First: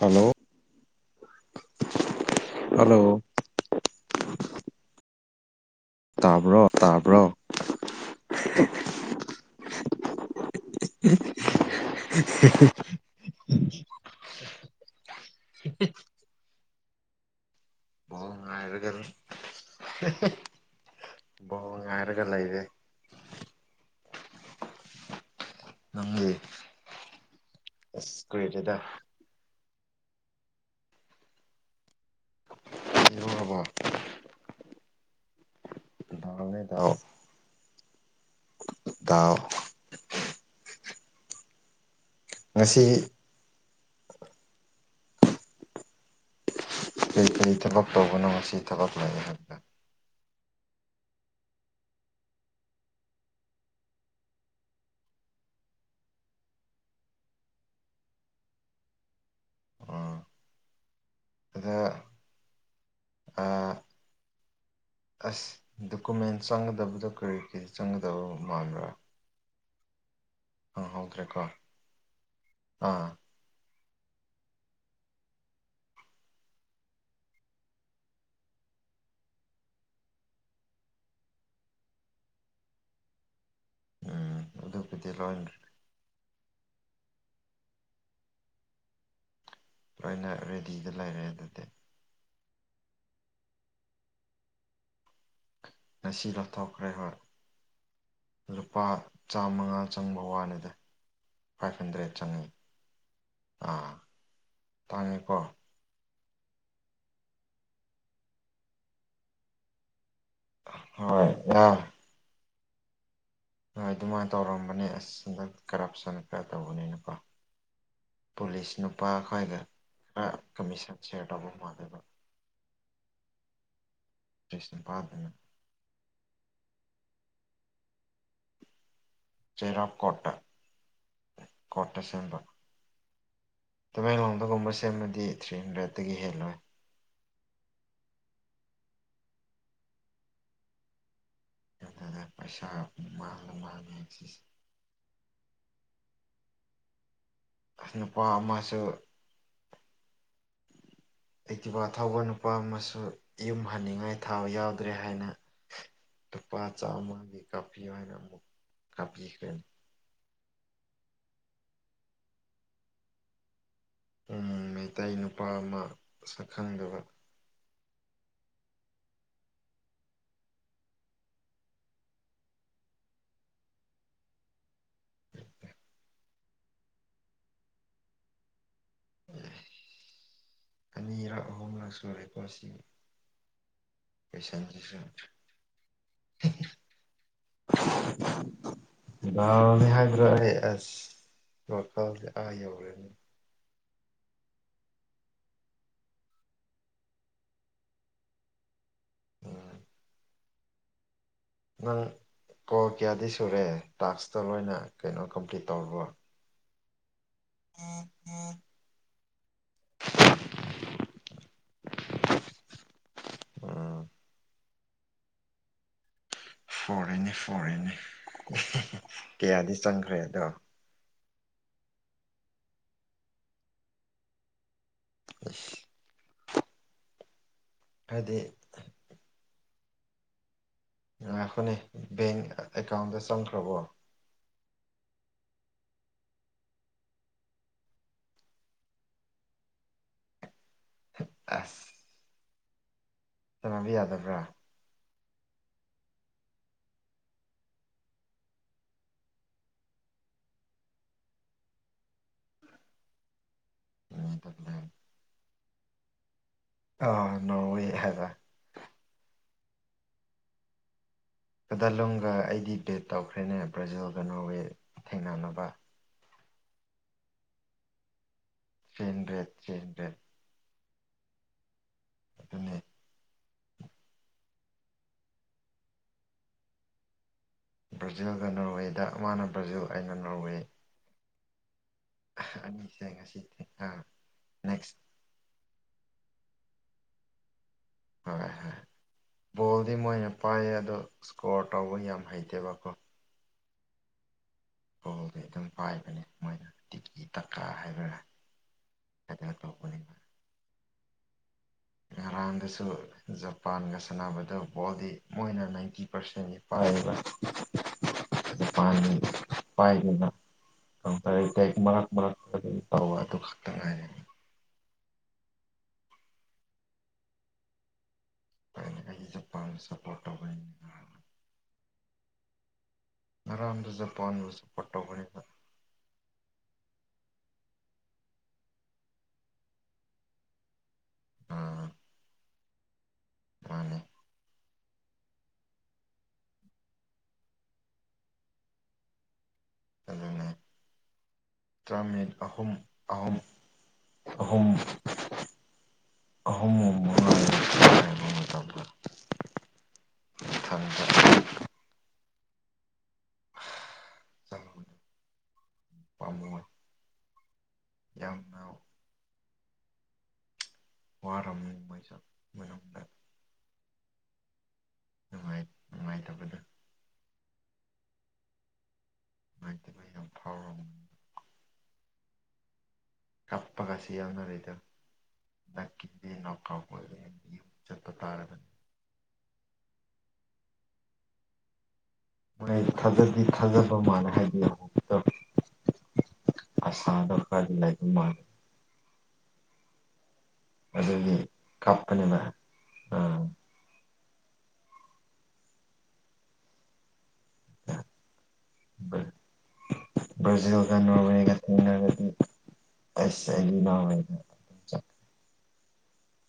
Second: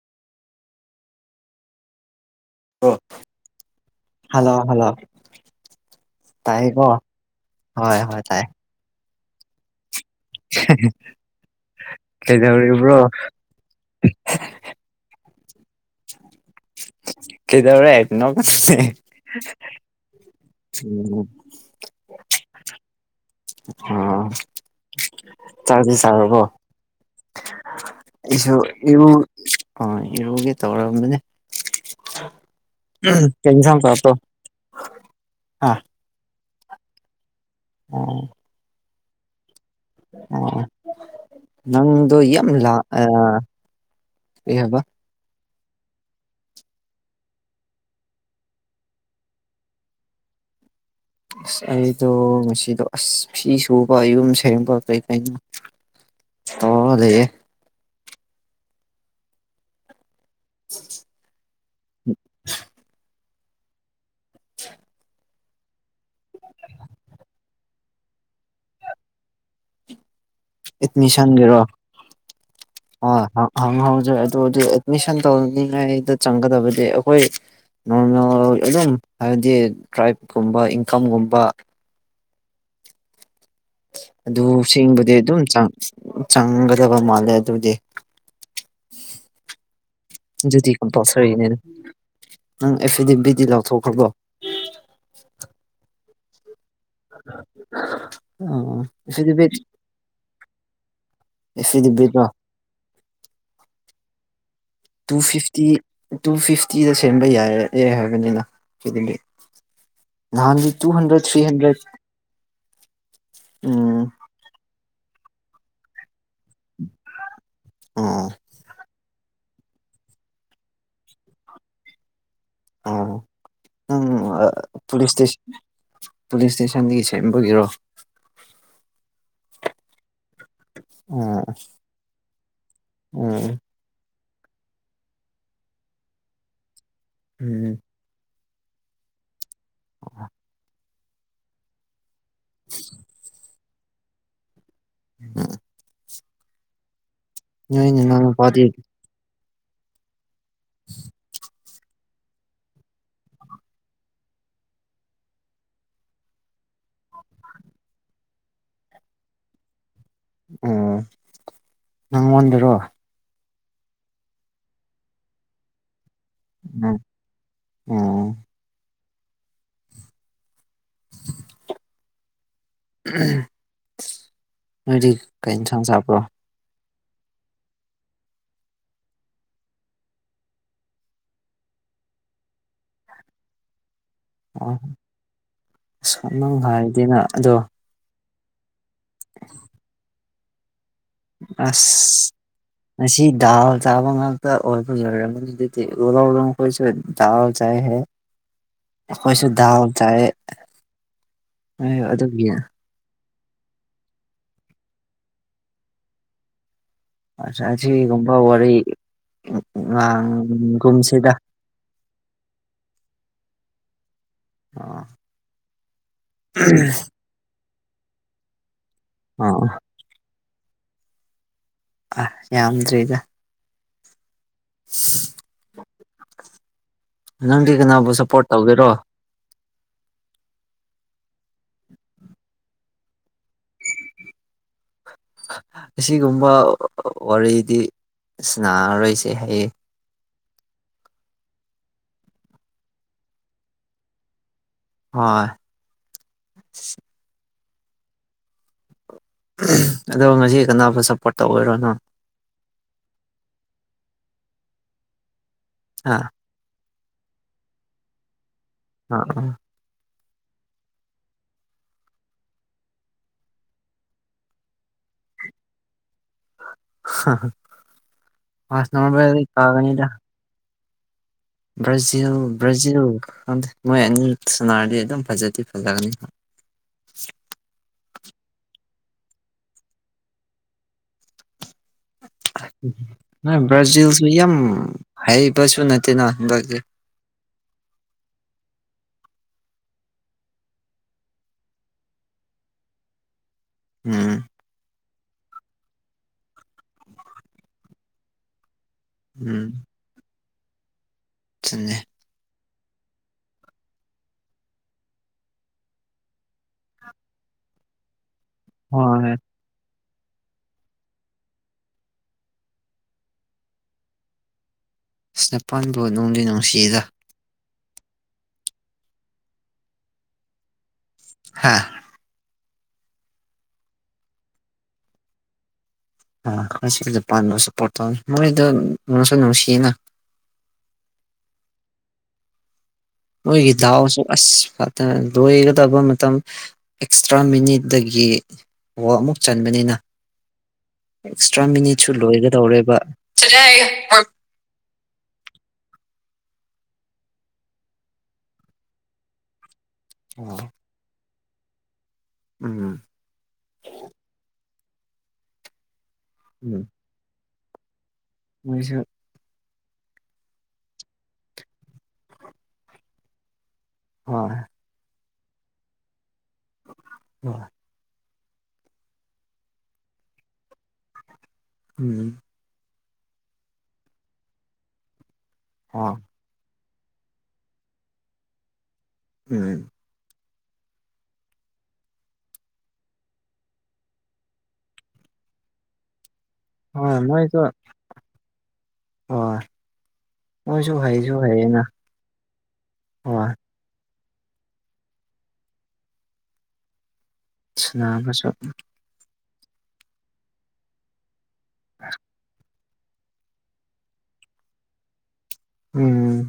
hello ꯑꯣ hello hello hello ꯇꯥꯏ ꯇꯥꯕ꯭ꯔꯣ ꯀꯣ ꯇꯥꯕ꯭ꯔꯣ ꯍꯣꯏ ꯍꯣꯏ ꯇꯥꯏ ꯀꯩꯗꯧꯔꯤꯕ꯭ꯔꯣ [inaudible] ꯀꯗꯔ ꯍꯥꯏꯠꯅꯦ ꯕꯣꯜ ꯎꯝ ꯉꯥꯏꯔꯒ ꯕꯣꯜ ꯉꯥꯏꯔꯒ ꯂꯩꯔꯦ [inaudible] ꯑ ꯆꯠꯁꯤ ꯅꯪꯗꯤ ꯁꯔꯔꯕꯣ ꯑꯁ ꯑꯩꯁꯨ ꯀꯨꯏꯔꯦꯗ ꯏꯔꯨ ꯑ ꯏꯔꯨꯒꯦ ꯇꯧꯔꯝꯕꯅꯦ ꯏꯔꯨꯔꯕꯣ ꯀꯩꯅꯁꯝ ꯇꯇꯣ ꯑ ꯑꯥꯎ ꯎꯝ ꯇ ꯑ ꯅꯪ ꯌꯥꯝ ꯉꯁꯤ ꯂꯕ ꯑꯩ ꯐ ꯏꯇ ꯐꯛ ꯇꯕꯅ ꯉꯁꯤ ꯏꯊ ꯐ ꯂꯦ ꯑꯁ ꯑꯩꯗꯣ ꯉꯁꯤꯗꯣ ꯑꯁ ꯐꯤ ꯁꯨꯕ ꯌꯨꯝ ꯁꯕ ꯀꯩꯀꯩꯅꯣ ꯑꯣ ꯑꯗꯦ ꯎꯝ ꯑꯗ ꯎꯝ ꯑꯥ [inaudible] ꯑꯁ ꯗꯣꯀꯨꯃꯦꯟ ꯆꯪꯒꯗꯕꯗꯣ ꯀꯔꯤ ꯀꯔꯤ ꯆꯪꯒꯗꯕ ꯃꯥꯟꯕ꯭ꯔꯥ ꯍꯪꯍꯧꯗ꯭ꯔꯦꯀꯣ ꯑꯦꯠꯃꯤꯁꯟꯒꯤꯦꯔꯣ ꯑꯥ ꯍ ꯍꯪ ꯍ ꯖꯣꯏ ꯑꯗꯨꯣ ꯑꯗꯨ ꯑꯦꯗꯃꯤꯁꯟ ꯇꯧꯅꯤꯡꯉꯥꯏꯗ ꯆꯪꯒꯗꯕꯗꯤ ꯑꯩꯈꯣꯏ ꯅꯣꯔꯃꯦꯜ ꯑꯗꯨꯝ ꯍꯥꯏꯕꯗꯤ ꯇ꯭ꯔꯥꯏꯞꯀꯨꯝꯕ ꯏꯟꯀꯝꯒꯨꯝꯕ ꯎꯝ ꯑꯗꯨ ꯑꯗꯨꯕꯨꯗꯤ ꯦꯡꯕꯗꯤ ꯂꯣꯏ ꯑꯗꯨꯝ ꯆꯥꯡ ꯆꯪꯒꯗꯕ ꯃꯥꯜꯂꯦ ꯑꯗꯨꯗꯤ ꯂꯣꯏꯅ ꯑꯗꯨꯗꯤ ꯏ ꯀ ꯔꯦꯗꯤꯗ ꯂꯩꯔꯦ ꯄꯁꯔ ꯅ ꯑꯗꯨꯗꯤ ꯅꯪ ꯑꯦꯗꯤ ꯕꯤꯗꯤ ꯂꯥꯎꯊꯣꯛꯈ꯭ꯔꯕꯣ ꯉꯁꯤꯔꯣ ꯂꯨꯄꯥ ꯑ ꯁꯤꯗꯨ ꯆꯥꯝꯃꯉꯥ ꯆꯪꯕ ꯋꯥꯅꯤꯗ ꯐꯥꯏꯚ ꯍꯟꯗ꯭ꯔꯦꯠ ꯆꯉ ꯑꯥ ꯇꯨ ꯇꯥꯡꯉꯦꯀꯣ ꯐꯤꯐꯇꯤ ꯇꯨ ꯐꯤꯐꯇꯤꯗ ꯁꯦꯝꯕ ꯌꯥꯏ ꯑꯦ ꯍꯥꯏꯕꯅꯤꯅ ꯁꯤꯗꯤ ꯅꯍꯥꯟꯒꯤ ꯇꯨ ꯍꯟꯗ꯭ꯔꯦꯠ ꯍꯣꯏ ꯊ꯭ꯔꯤ ꯌꯥ ꯍꯟꯗ꯭ꯔꯦꯠ ꯍꯣꯏ ꯎꯝ ꯑꯗꯨꯃꯥꯏꯅ ꯇꯧꯔꯝꯕꯅꯦ ꯑꯁ ꯍꯟꯗꯛ ꯀꯔꯞꯁꯟ ꯈꯔ ꯇꯧꯕꯅꯤꯅꯀꯣ ꯑꯣ ꯄꯨꯂꯤꯁ ꯅꯨꯄꯥ ꯈ꯭ꯋꯥꯏꯒ ꯈꯔ ꯀꯃꯤꯁꯟ ꯁꯤꯌꯥꯔ ꯇꯧꯕ ꯃꯥꯂꯣꯏꯕ ꯑ ꯎꯝ ꯄꯨꯂꯤꯁ ꯏꯁꯇ ꯄꯨꯂꯤꯁ ꯏꯁꯇꯦꯁꯟ ꯁꯦꯝꯕꯒꯤꯔꯣ ꯆꯦꯔꯀꯣꯇ ꯀꯇ ꯁꯤꯦꯕ ꯎ ꯇꯃꯦꯡꯂꯣꯡꯗꯒꯨꯝꯕ ꯁꯦꯝꯃꯗꯤ ꯊ꯭ꯔꯤ ꯍꯟꯗ꯭ꯔꯦꯗꯠꯇꯒꯤ ꯍꯦꯜꯂꯣꯏ ꯎꯝ ꯎ ꯑꯗꯨ ꯄꯩꯁꯥ ꯃꯥꯥꯡꯂ ꯃꯥꯉꯁꯤ ꯎ ꯅ ꯑꯁ ꯅ ꯅꯨꯄꯥ ꯅ ꯐꯥꯗꯤ ꯑꯃꯁꯨ [inaudible] ꯑꯩꯇꯤꯕꯥ ꯊꯧꯕ ꯅꯨꯄꯥ ꯑꯃꯁꯨ ꯌꯨꯝ ꯍꯟꯅꯤꯡꯉꯥꯏ ꯊꯥꯕ ꯌꯥꯎꯗ꯭ꯔꯦ ꯍꯥꯏꯅ ꯄꯥ ꯆ ꯑꯃꯒꯤ ꯀꯄꯤꯤ ꯍꯥꯏꯅ ꯑꯃꯛ ꯀꯄꯤꯦ ꯑꯣ ꯅꯪꯉꯣꯟꯗꯔꯣ ꯎꯪ ꯃꯩꯇꯩ ꯅꯨꯄꯥ ꯑꯃ ꯁꯛꯈꯪꯗꯕ ꯎꯝ [inaudible] ꯅꯣꯏꯗꯤ ꯀ ꯊꯥꯡ ꯆꯕ꯭ꯔꯣ ꯑꯦ ꯑꯅꯤꯔꯛ ꯑꯍꯨꯝꯂꯛ ꯁꯨꯔꯦꯀꯣ ꯁꯤ ꯑꯣ ꯀꯣꯏꯁꯟꯁꯤꯁꯨ ꯑꯁ ꯅ ꯍꯥꯏꯗꯦꯅ ꯑꯗꯣ ꯑ ꯃꯤ ꯍꯥꯏꯒ꯭ꯔ ꯍꯁ ꯑꯁ ꯃꯁꯤꯁꯤ ꯗꯜ ꯆꯥꯕ ꯉꯗ ꯑꯣꯏ ꯎꯂꯣꯡ ꯑꯣꯂꯣꯡ ꯀꯁ ꯆꯥꯎ ꯆꯥꯏꯍꯦ ꯑꯩꯈꯣꯏꯁꯨ ꯎꯝ ꯝ ꯇꯥꯏꯦ ꯅꯪ ꯀ ꯀꯦꯗ ꯁꯨꯔꯦ ꯇꯥꯛꯁꯇ ꯂꯣꯏꯅ ꯀꯩꯅꯣ ꯀꯝꯄ꯭ꯂꯤꯠ ꯇꯧꯔꯕꯣ ꯆꯥꯆꯤ ꯀꯨꯝꯕ ꯋꯥꯔ ꯑ ꯀꯨꯝꯁꯤꯗ [inaudible] ꯑ ꯐꯣꯔꯦꯅꯦ ꯐꯣꯔꯦꯅꯦ ꯑꯣ ꯀꯌꯥꯗꯤ ꯆꯪꯈ꯭ꯔꯦ ꯑꯗꯣ ꯑ ꯌꯥꯝꯗ꯭ꯔꯤꯗ ꯑ ꯅꯪꯗꯤ ꯀꯅꯥꯕꯨ ꯍꯥꯏꯗꯤ ꯁꯞꯄꯣꯔꯠ ꯇꯧꯒꯦꯔꯣ ꯉꯥꯏꯈꯣꯅꯦ ꯕꯦꯡ ꯑꯦꯀꯥꯎꯟꯗ ꯆꯪꯈ꯭ꯔꯕꯣ ꯑꯁꯤꯒꯨꯝꯕ ꯋꯥꯔꯤꯗꯤ ꯁ ꯔꯔꯣꯏꯁꯦ ꯍꯥꯏꯌꯦ [inaudible] ꯁꯅꯕ ꯌꯥꯗꯕ꯭ꯔꯥ ꯍꯣꯏ ꯑꯗꯣ ꯉꯁꯤ ꯀꯅꯥꯕꯨ ꯁꯞꯄꯣꯔꯠ ꯇꯧꯕ ꯑꯣꯏꯔꯣꯅꯣ ꯑꯥ ꯑ ꯅꯦ ꯍꯖꯔ ꯑ ꯎꯝ ꯈꯨꯗꯂꯨꯝꯒ ꯑꯩꯗꯤ ꯕꯦꯠ ꯇꯧꯈ꯭ꯔꯦꯅꯦ ꯕ꯭ꯔꯥꯖꯤꯜꯒ ꯅꯣꯔꯋꯦ ꯊꯦꯡꯅꯅꯕ ꯊ꯭ꯔꯤ ꯃꯥꯁꯅ ꯍꯟꯗ꯭ꯔꯦꯠ ꯊ꯭ꯔꯤ ꯀꯥꯒꯅꯤꯗ ꯍꯟꯗ꯭ꯔꯦꯠ ꯭ꯔꯖꯤꯜ ꯑꯗꯨꯅꯤ ꯭ꯔꯖꯤꯜ ꯃꯣꯏ ꯁꯨꯅꯔꯗꯤ ꯑꯗꯨꯝ ꯐꯖꯗꯦ ꯐꯖꯒꯅꯤ ꯕ꯭ꯔꯥꯖꯤꯜꯒ ꯅꯣꯔꯋꯦꯗ ꯃꯥꯅ ꯕ꯭ꯔꯥꯖꯤꯜ ꯑꯩꯅ ꯅꯣꯔꯋꯦ ꯑꯅꯤꯁꯦ ꯉꯁꯤ ꯕ꯭ꯔꯥꯖꯤꯜꯁꯨ ꯌꯥꯝ ꯅꯦꯛꯁ ꯍꯥꯏꯕꯁꯨ ꯅꯠꯇꯦꯅ ꯕ꯭ꯔꯥꯖꯤꯜ ꯍꯣꯏ ꯍꯣꯏ ꯕꯣꯜꯗꯤ ꯃꯣꯏꯅ ꯄꯥꯏꯌꯦ ꯑꯗꯣ ꯏꯁꯀꯣꯔ ꯇꯧꯕ ꯌꯥꯝ ꯍꯩꯇꯦꯕꯀꯣ ꯎꯝ ꯀꯣꯜꯗꯤ ꯑꯗꯨꯝ ꯄꯥꯏꯕꯅꯤ ꯃꯣꯏꯅ ꯇꯤꯀꯤ ꯇꯛꯀꯥ ꯍꯥꯏꯕꯅꯥ ꯑꯗꯨ ꯎꯝ ꯀꯄꯅꯤ ꯆꯨꯝꯃꯦ ꯑꯩꯗꯁꯨ ꯖꯄꯥꯟꯒ ꯁꯥꯟꯅꯕꯗ ꯕꯣꯜꯗꯤ ꯃꯣꯏꯅ ꯅꯥꯏꯟꯇꯤ ꯄꯥꯔꯁꯦꯟꯅꯤ ꯄꯥꯏꯌꯦꯕ ꯄꯅꯤ ꯍꯣꯏ ꯄꯥꯏ ꯀꯝꯔ ꯃꯔꯔꯛ ꯃꯔꯔꯛ ꯇ ꯑꯗꯨ ꯐ ꯅꯄꯥꯟꯕꯨ ꯅꯅꯨꯡꯖ ꯅꯨꯡꯁꯤꯗ ꯖꯥꯟ ꯁꯄꯣꯔ ꯇꯧꯕ ꯍꯥꯥ ꯉꯔꯥꯡꯗ ꯖꯄꯥꯟꯕꯨ ꯁꯞꯄꯣꯔꯠ ꯇꯧꯕꯅꯤꯅ ꯑ ꯀꯁꯨꯗ ꯄꯥꯁꯨꯄꯣ ꯇꯧꯅꯤ ꯃꯣꯏꯗ ꯅꯁꯨ ꯅꯨꯡꯁꯤꯌꯦꯅ [inaudible] ꯃꯥꯅꯦ ꯑꯣꯏꯣꯏꯒꯤꯗꯑꯣꯁꯨ ꯑꯁ ꯂꯣꯏꯒꯗꯕ ꯃꯇꯝ ꯑꯦꯛꯁꯇ꯭ꯔꯥ ꯃꯤꯅꯤꯠꯇꯒꯤꯨ ꯆꯟꯕꯅꯤꯅ ꯑꯗꯨꯅꯦ ꯑꯦꯛꯁꯇ꯭ꯔꯥ ꯃꯤꯅꯤꯠꯁꯨ ꯇꯔꯥꯃꯤꯅꯤꯠ ꯑꯍꯨꯝ ꯂꯣꯏꯒꯗꯧꯔꯦꯕ ꯑꯍꯨꯝ ꯍ ꯊꯃꯦ ꯎꯝ ꯊ ꯎꯝ ꯆꯪꯕꯗꯨ ꯄꯥꯝꯃꯨꯏ ꯎꯝ ꯌꯥꯝꯅ ꯃꯁꯨ ꯋꯥꯔꯝꯃꯤ ꯃꯩꯁ ꯃꯌꯥꯝꯗ ꯍꯣꯏ ꯅꯨꯡꯉꯥꯏ ꯅꯨꯡꯉꯥꯏꯇꯕꯗ ꯑ ꯥꯏꯗꯤ ꯃꯥꯏ ꯌꯥꯝ ꯐꯥꯎꯔ ꯎꯝ ꯀꯄ ꯀꯁꯤꯅꯔꯤꯗ ꯑ ꯍꯨꯝ ꯆꯠꯄ ꯇꯥꯔꯒꯅꯤ ꯎꯝ ꯃꯥꯏ ꯊꯥꯖꯗꯤ ꯊꯥꯖꯕ ꯃꯥꯂ ꯍꯥꯏꯗꯤꯛꯇ ꯍꯣꯏ ꯃꯣꯏꯁꯨ ꯑꯁꯂꯔ ꯍꯣꯏ ꯃꯣꯏꯁꯨ ꯑꯗꯨꯒꯤ ꯍꯩꯁꯨ ꯍꯩꯩꯅ ꯀꯥꯞꯄꯅꯦꯕ ꯑꯥ ꯍꯣꯏ ꯁꯅꯥꯁ ꯕ꯭ꯔꯖꯤꯜꯒ ꯅꯣꯔꯃꯦꯦ ꯑ ꯑꯁ ꯏ ꯎꯝ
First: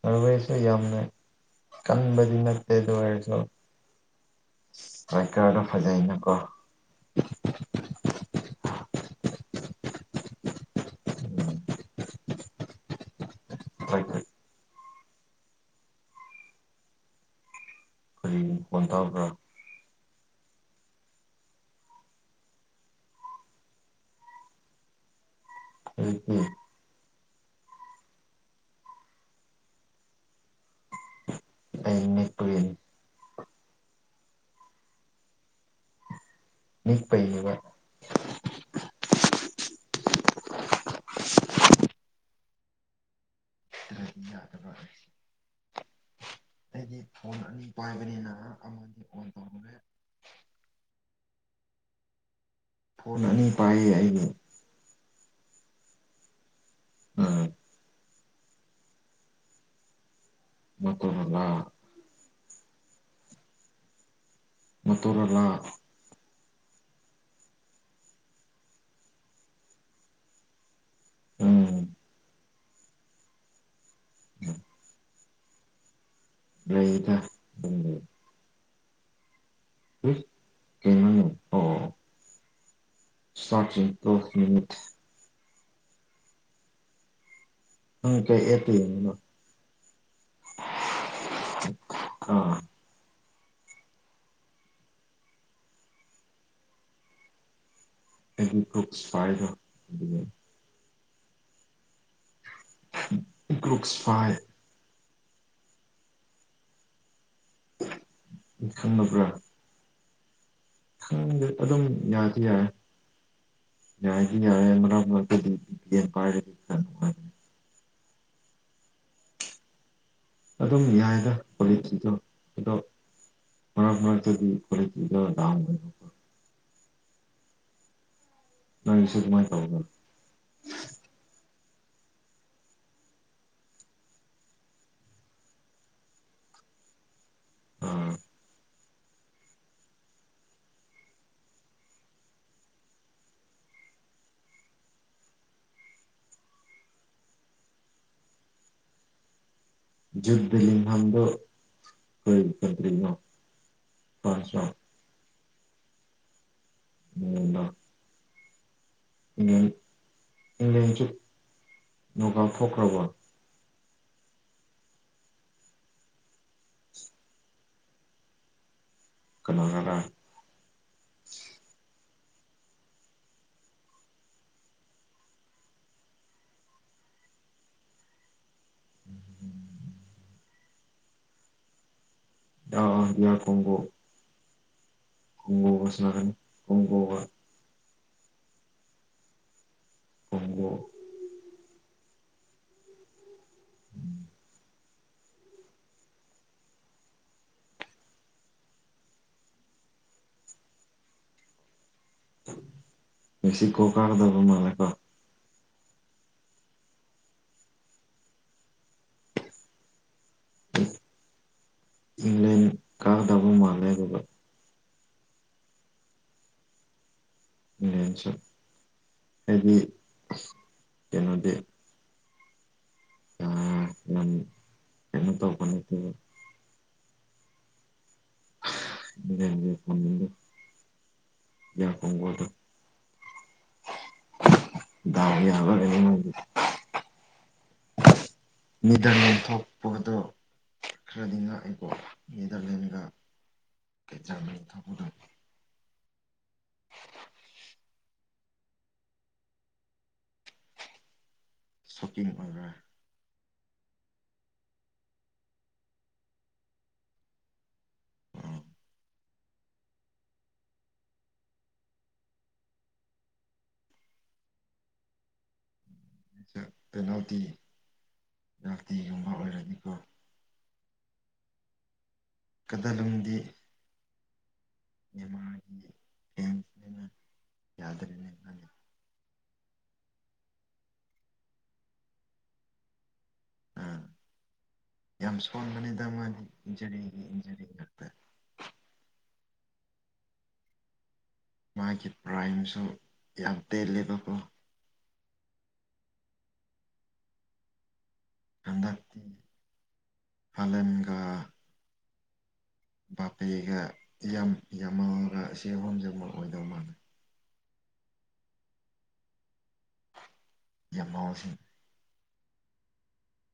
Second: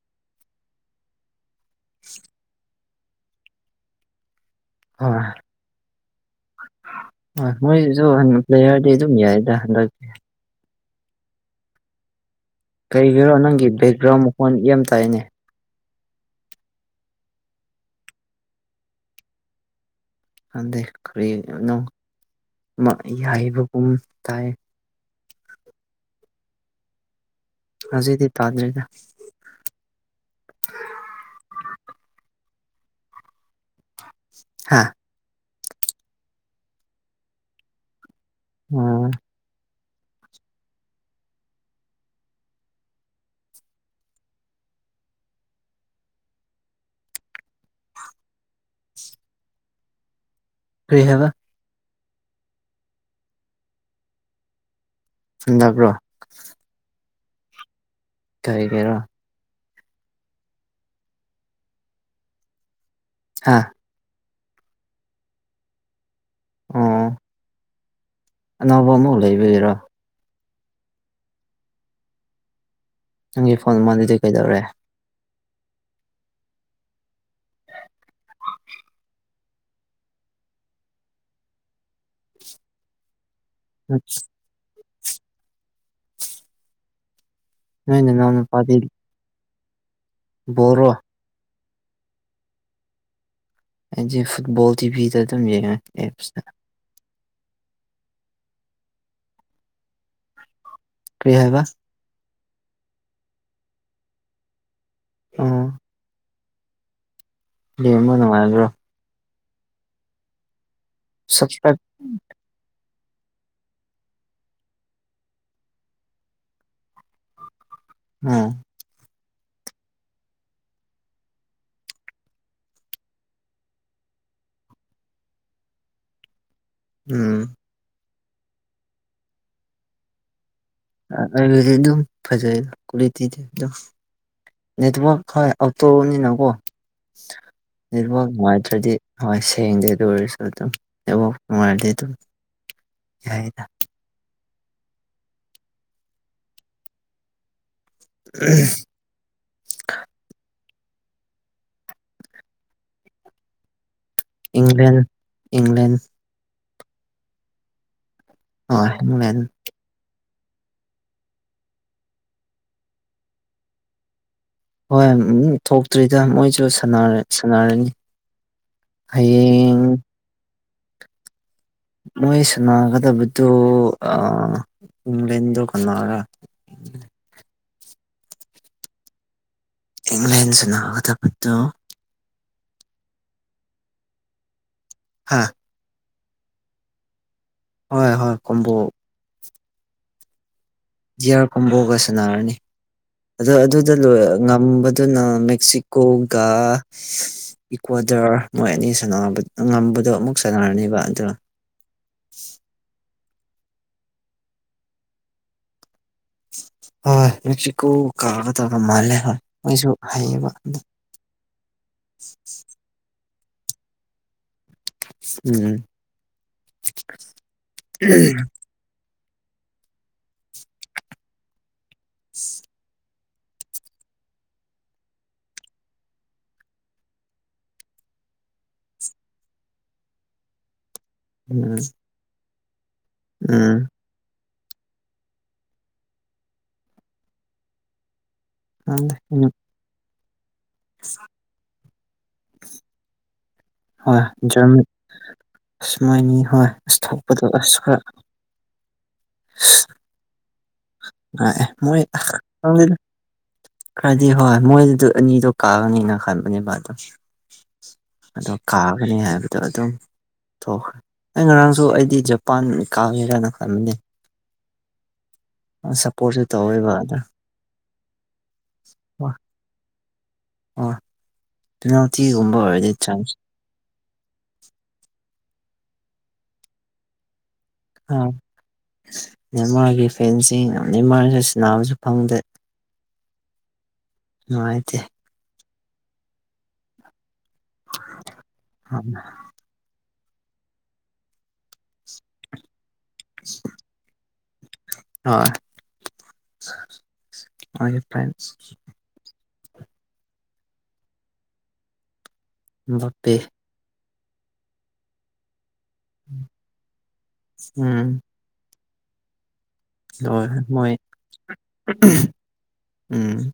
ꯃꯔꯣꯏꯁꯨ ꯌꯥꯝꯃꯦ ꯀꯟꯕꯗꯤ ꯅꯠꯇꯦꯗ ꯑꯣꯏꯔꯁꯨ ꯍꯣꯏ ꯇ꯭ꯔꯥꯏꯀꯔꯗꯣ ꯐꯖꯩꯅꯀꯣ ꯍꯣꯏ ꯃꯣꯏꯁꯤꯁꯨ ꯄ꯭ꯂꯦꯌꯔꯗꯤ ꯑꯗꯨꯝ ꯌꯥꯏꯗ ꯍꯟꯗꯛꯦ ꯀꯔꯤꯒꯤꯔꯣ ꯅꯪꯒꯤ ꯕꯦꯛꯒ꯭ꯔꯥꯎꯟ ꯁꯇ꯭ꯔꯥꯏꯀꯔ ꯃꯈꯣꯟ ꯏꯦꯝ ꯇꯥꯏꯅꯦ ꯇꯕ꯭ꯔ ꯍꯗꯩ ꯀꯔꯤꯅꯣ ꯌꯥꯏꯕꯒꯨꯝ ꯇꯥꯏ ꯎꯝ ꯎꯝ ꯍꯧꯖꯤꯗꯤ ꯄꯥꯗ꯭ꯔꯔꯤꯗ ꯄ ꯍꯥꯥ ꯅꯤꯈ ꯄꯩꯌꯦꯕ ꯎꯝ ꯅꯠꯇ꯭ꯔꯗꯤ ꯌꯥꯗꯕ ꯑꯩꯗꯤ ꯐꯣꯟ ꯑꯅꯤ ꯄꯥꯏꯕꯅꯤꯅ ꯐ ꯇꯧꯦ ꯐ ꯍꯥꯏꯅ ꯐꯣꯟ ꯑꯅꯤ ꯄꯥꯏꯌꯦ ꯑꯩꯕꯨ ꯆꯗꯕ꯭ꯔꯣ ꯎꯝ ꯊꯔ ꯀꯦꯔ ꯃꯣꯇꯣꯔꯣꯂꯥ ꯍꯥꯥ ꯃꯨꯔꯂ ꯑꯥ ꯑꯅꯧꯕ ꯑꯃꯐꯥꯎ ꯂꯩꯕꯔꯣ ꯎꯝ ꯅꯪꯒꯤ ꯐꯣꯟ ꯃꯥ ꯑꯗꯨꯗꯤ ꯀꯩꯗꯧꯔꯦ ꯀꯩꯗ ꯎꯏ ꯀꯩꯅꯣꯅꯦ ꯁꯥꯆꯤꯟ ꯇꯣ ꯃꯤꯠ ꯅ ꯅ ꯅꯪ ꯅꯅ ꯀꯩ ꯑꯦꯞꯇ ꯄꯊ ꯌꯦꯡꯉꯤꯅꯣ ꯣꯔ ꯑ ꯑꯩꯗꯤꯦ ꯐꯨꯠꯕꯣꯜ ꯇꯤꯚꯤꯗ ꯑꯗꯨꯝ ꯌꯦꯡꯉ ꯑꯦꯞꯁꯇ ꯑꯗꯨꯗꯤ ꯈ ꯁꯄꯥꯏꯗ ꯀ꯭ꯔꯤꯌꯥꯕ ꯒ꯭ꯔꯨꯛꯁ ꯐꯥꯏ ꯎꯝ ꯑꯦꯃꯣꯅꯅꯨꯡꯉꯥꯏꯜ꯭ꯔꯣ ꯎꯝ ꯁꯞꯁꯀ꯭ꯔꯥꯏꯞ ꯑꯗꯨꯝ ꯌꯥꯗꯤ ꯌꯥꯏꯦ ꯌꯥ ꯌꯥ ꯃꯛꯇ ꯄ ꯎꯝ ꯑꯗꯨꯝ ꯌꯥꯏꯗ ꯀꯣꯂꯤꯁꯤꯤꯗ ꯑꯗꯣ ꯃꯅ ꯐꯅ ꯑꯗꯨ ꯐ ꯂ ꯑꯣꯏ ꯎꯝ ꯅꯣꯏꯁꯨ ꯇꯃꯥꯏ ꯊꯕꯒ ꯑꯩꯗꯤ ꯑꯗꯨꯝ ꯐꯖꯩ ꯀ꯭ꯋꯥꯂꯤꯇꯤꯗꯤ ꯅꯦꯠꯋꯥꯛꯛ ꯈ ꯑꯇꯣꯛꯅꯤꯅꯀꯣ ꯑꯥ ꯅꯦꯠꯋꯛ ꯅꯨꯡꯉꯥꯏꯇ꯭ꯔꯗꯤ ꯍꯣꯏ ꯁꯗꯤꯗꯧꯔꯁ ꯑꯗꯨꯝꯕꯥꯏꯗꯤ ꯑꯗꯨ ꯌꯥꯥꯏꯗ ꯎ ꯌꯨꯙ ꯂꯤꯍꯝꯗ ꯀꯀꯗꯔꯤꯉꯣ ꯏꯪꯂꯪꯂꯦꯟ ꯏꯪꯂꯪꯂꯦꯟ ꯎꯝ ꯑꯣ ꯏꯪꯂꯦꯟꯁꯨ ꯅꯣꯒꯥ ꯊꯣꯛꯈ꯭ꯔꯕ ꯍꯣꯏ ꯎ ꯊꯣꯛꯇ꯭ꯔꯤꯗ ꯃꯣꯏꯁꯨ ꯁꯥꯟꯅꯔꯅꯤ ꯍꯌꯦꯡ ꯀꯅꯥꯒꯔꯥ [inaudible] ꯃꯣꯏ ꯁꯥꯟꯅꯒꯗꯕꯗꯨ ꯏꯪꯂꯦꯟꯗꯣ ꯀꯟꯅꯒ [inaudible] ꯎꯝ ꯏꯪ꯭ꯂꯦꯟꯁꯅꯅꯕ ꯇꯕꯨꯠꯇꯣ ꯑ ꯑ ꯏꯔ ꯀꯣꯡ ꯀꯣ ꯍꯥ ꯀꯨꯝꯒꯣꯕ ꯁꯅꯔꯟ ꯀꯨꯝꯒꯣꯕ ꯍꯣꯏ ꯍꯣꯏ ꯀꯝꯝꯕꯣ ꯑꯣ ꯖꯤꯌꯥꯔ ꯀꯣꯕꯣꯒ ꯁꯅꯔꯅꯤ ꯑꯗꯣ ꯑꯗꯨꯗ ꯂꯣꯏ ꯉ ꯑꯗꯨꯅ ꯃꯦꯛꯁꯤꯀꯣꯒꯒꯥ ꯏꯀ꯭ꯋꯥꯗꯔ ꯃꯣꯏ ꯑꯅꯤ ꯁ ꯉꯝꯕ ꯃꯗꯣ ꯑꯃꯨꯛ ꯁꯥꯟꯅꯔꯅꯦꯕ ꯑꯗꯨꯅ ꯃꯦꯁꯤꯀꯣ ꯀꯔꯗꯧꯕ ꯃꯥꯂ ꯀꯣ ꯍꯣꯏ ꯍꯧ ꯀ ꯀꯒꯗꯕ ꯃꯥꯂꯦ ꯍꯣꯏꯁꯨ ꯍꯥꯏꯌꯦꯕ ꯏꯪꯂꯦꯟ ꯀꯥꯒꯗꯕ ꯃꯥꯜꯂꯦ ꯑꯗꯨꯒ ꯎꯝ ꯎꯁꯨ ꯍꯥꯏꯗꯤ ꯀꯩꯅꯣꯗꯤ [inaudible] ꯑ ꯃ ꯇ ꯏ ꯐ ꯎꯝ ꯌꯦ ꯐꯣꯗ ꯎꯝ ꯕ ꯈꯪꯗꯦ ꯃꯤꯗꯥꯟ ꯎꯝ ꯊꯣꯛꯣꯛꯄꯗꯣ ꯈꯔꯗꯤ ꯉꯥꯛꯑꯦꯀꯣ ꯅꯦꯗꯔꯂꯦꯟꯒ ꯀ ꯆꯂꯔ ꯊꯅ ꯁꯨꯃꯥꯏꯅꯤ ꯍꯣꯏ ꯑꯄꯗ ꯑꯁ ꯈ ꯑ ꯑꯦ ꯃꯣꯏ ꯁꯣꯛꯀꯤꯡ ꯑꯣꯏꯕ꯭ꯔꯥ ꯈꯔꯗꯤ ꯍꯣꯏ ꯃꯣꯏꯗꯨꯗ ꯑꯅꯤꯗꯣ ꯀꯥꯑꯅꯤꯅ ꯈꯟꯕꯅꯦꯕꯗꯣ ꯑꯗꯣ ꯀꯥꯒꯅꯤ ꯍꯥꯏꯕꯗꯣ ꯑꯗꯨꯝ ꯊꯣꯛꯈ꯭ꯔꯦ ꯑꯩ ꯉꯔꯥꯡꯁꯨ ꯑꯩꯗꯤ ꯖꯄꯥꯟ ꯀꯥꯒꯔꯅ ꯈꯟꯕꯅꯤ [unintelligible] ꯇꯧꯋꯦꯕ ꯑꯗ ꯄꯦꯅꯥꯜꯇꯤ ꯄꯦꯅꯥꯜꯇꯤꯒꯨꯝꯕ ꯑꯣꯏꯔꯅꯤꯀꯣ ꯑꯣ ꯇꯅ ꯊꯤ ꯍꯨꯝꯕ ꯍꯥꯏꯗꯤ ꯆ ꯊ ꯑꯥ ꯅꯦꯟꯃꯥꯔꯒꯤ ꯐꯦꯟꯁꯤꯡ ꯌꯥꯝ ꯅꯦꯦꯟꯃꯥꯔꯁꯨ ꯁꯕꯁꯨ ꯐꯪꯗꯦ ꯅꯨꯡꯉꯥꯏꯇꯦ ꯐꯣꯟꯕꯅꯤꯗ ꯃꯥ ꯍ ꯃꯥꯒꯤ ꯄ꯭ꯔꯥꯏꯝꯁꯨ ꯌꯥꯝ ꯇꯦꯜꯂꯦꯕꯀꯣ ꯍꯣꯏ ꯐ ꯐꯂꯒꯥ ꯕꯄꯦ ꯕꯥꯄꯦꯒ ꯌꯥꯝꯃꯥꯒ ꯁꯤꯍꯨꯝꯖꯕ ꯑꯣꯏꯗꯧ ꯃꯥꯥꯟꯂꯩ ꯎꯝ ꯍ ꯃꯣꯏ ꯌꯥꯝꯃꯜꯁꯤ ꯎꯝ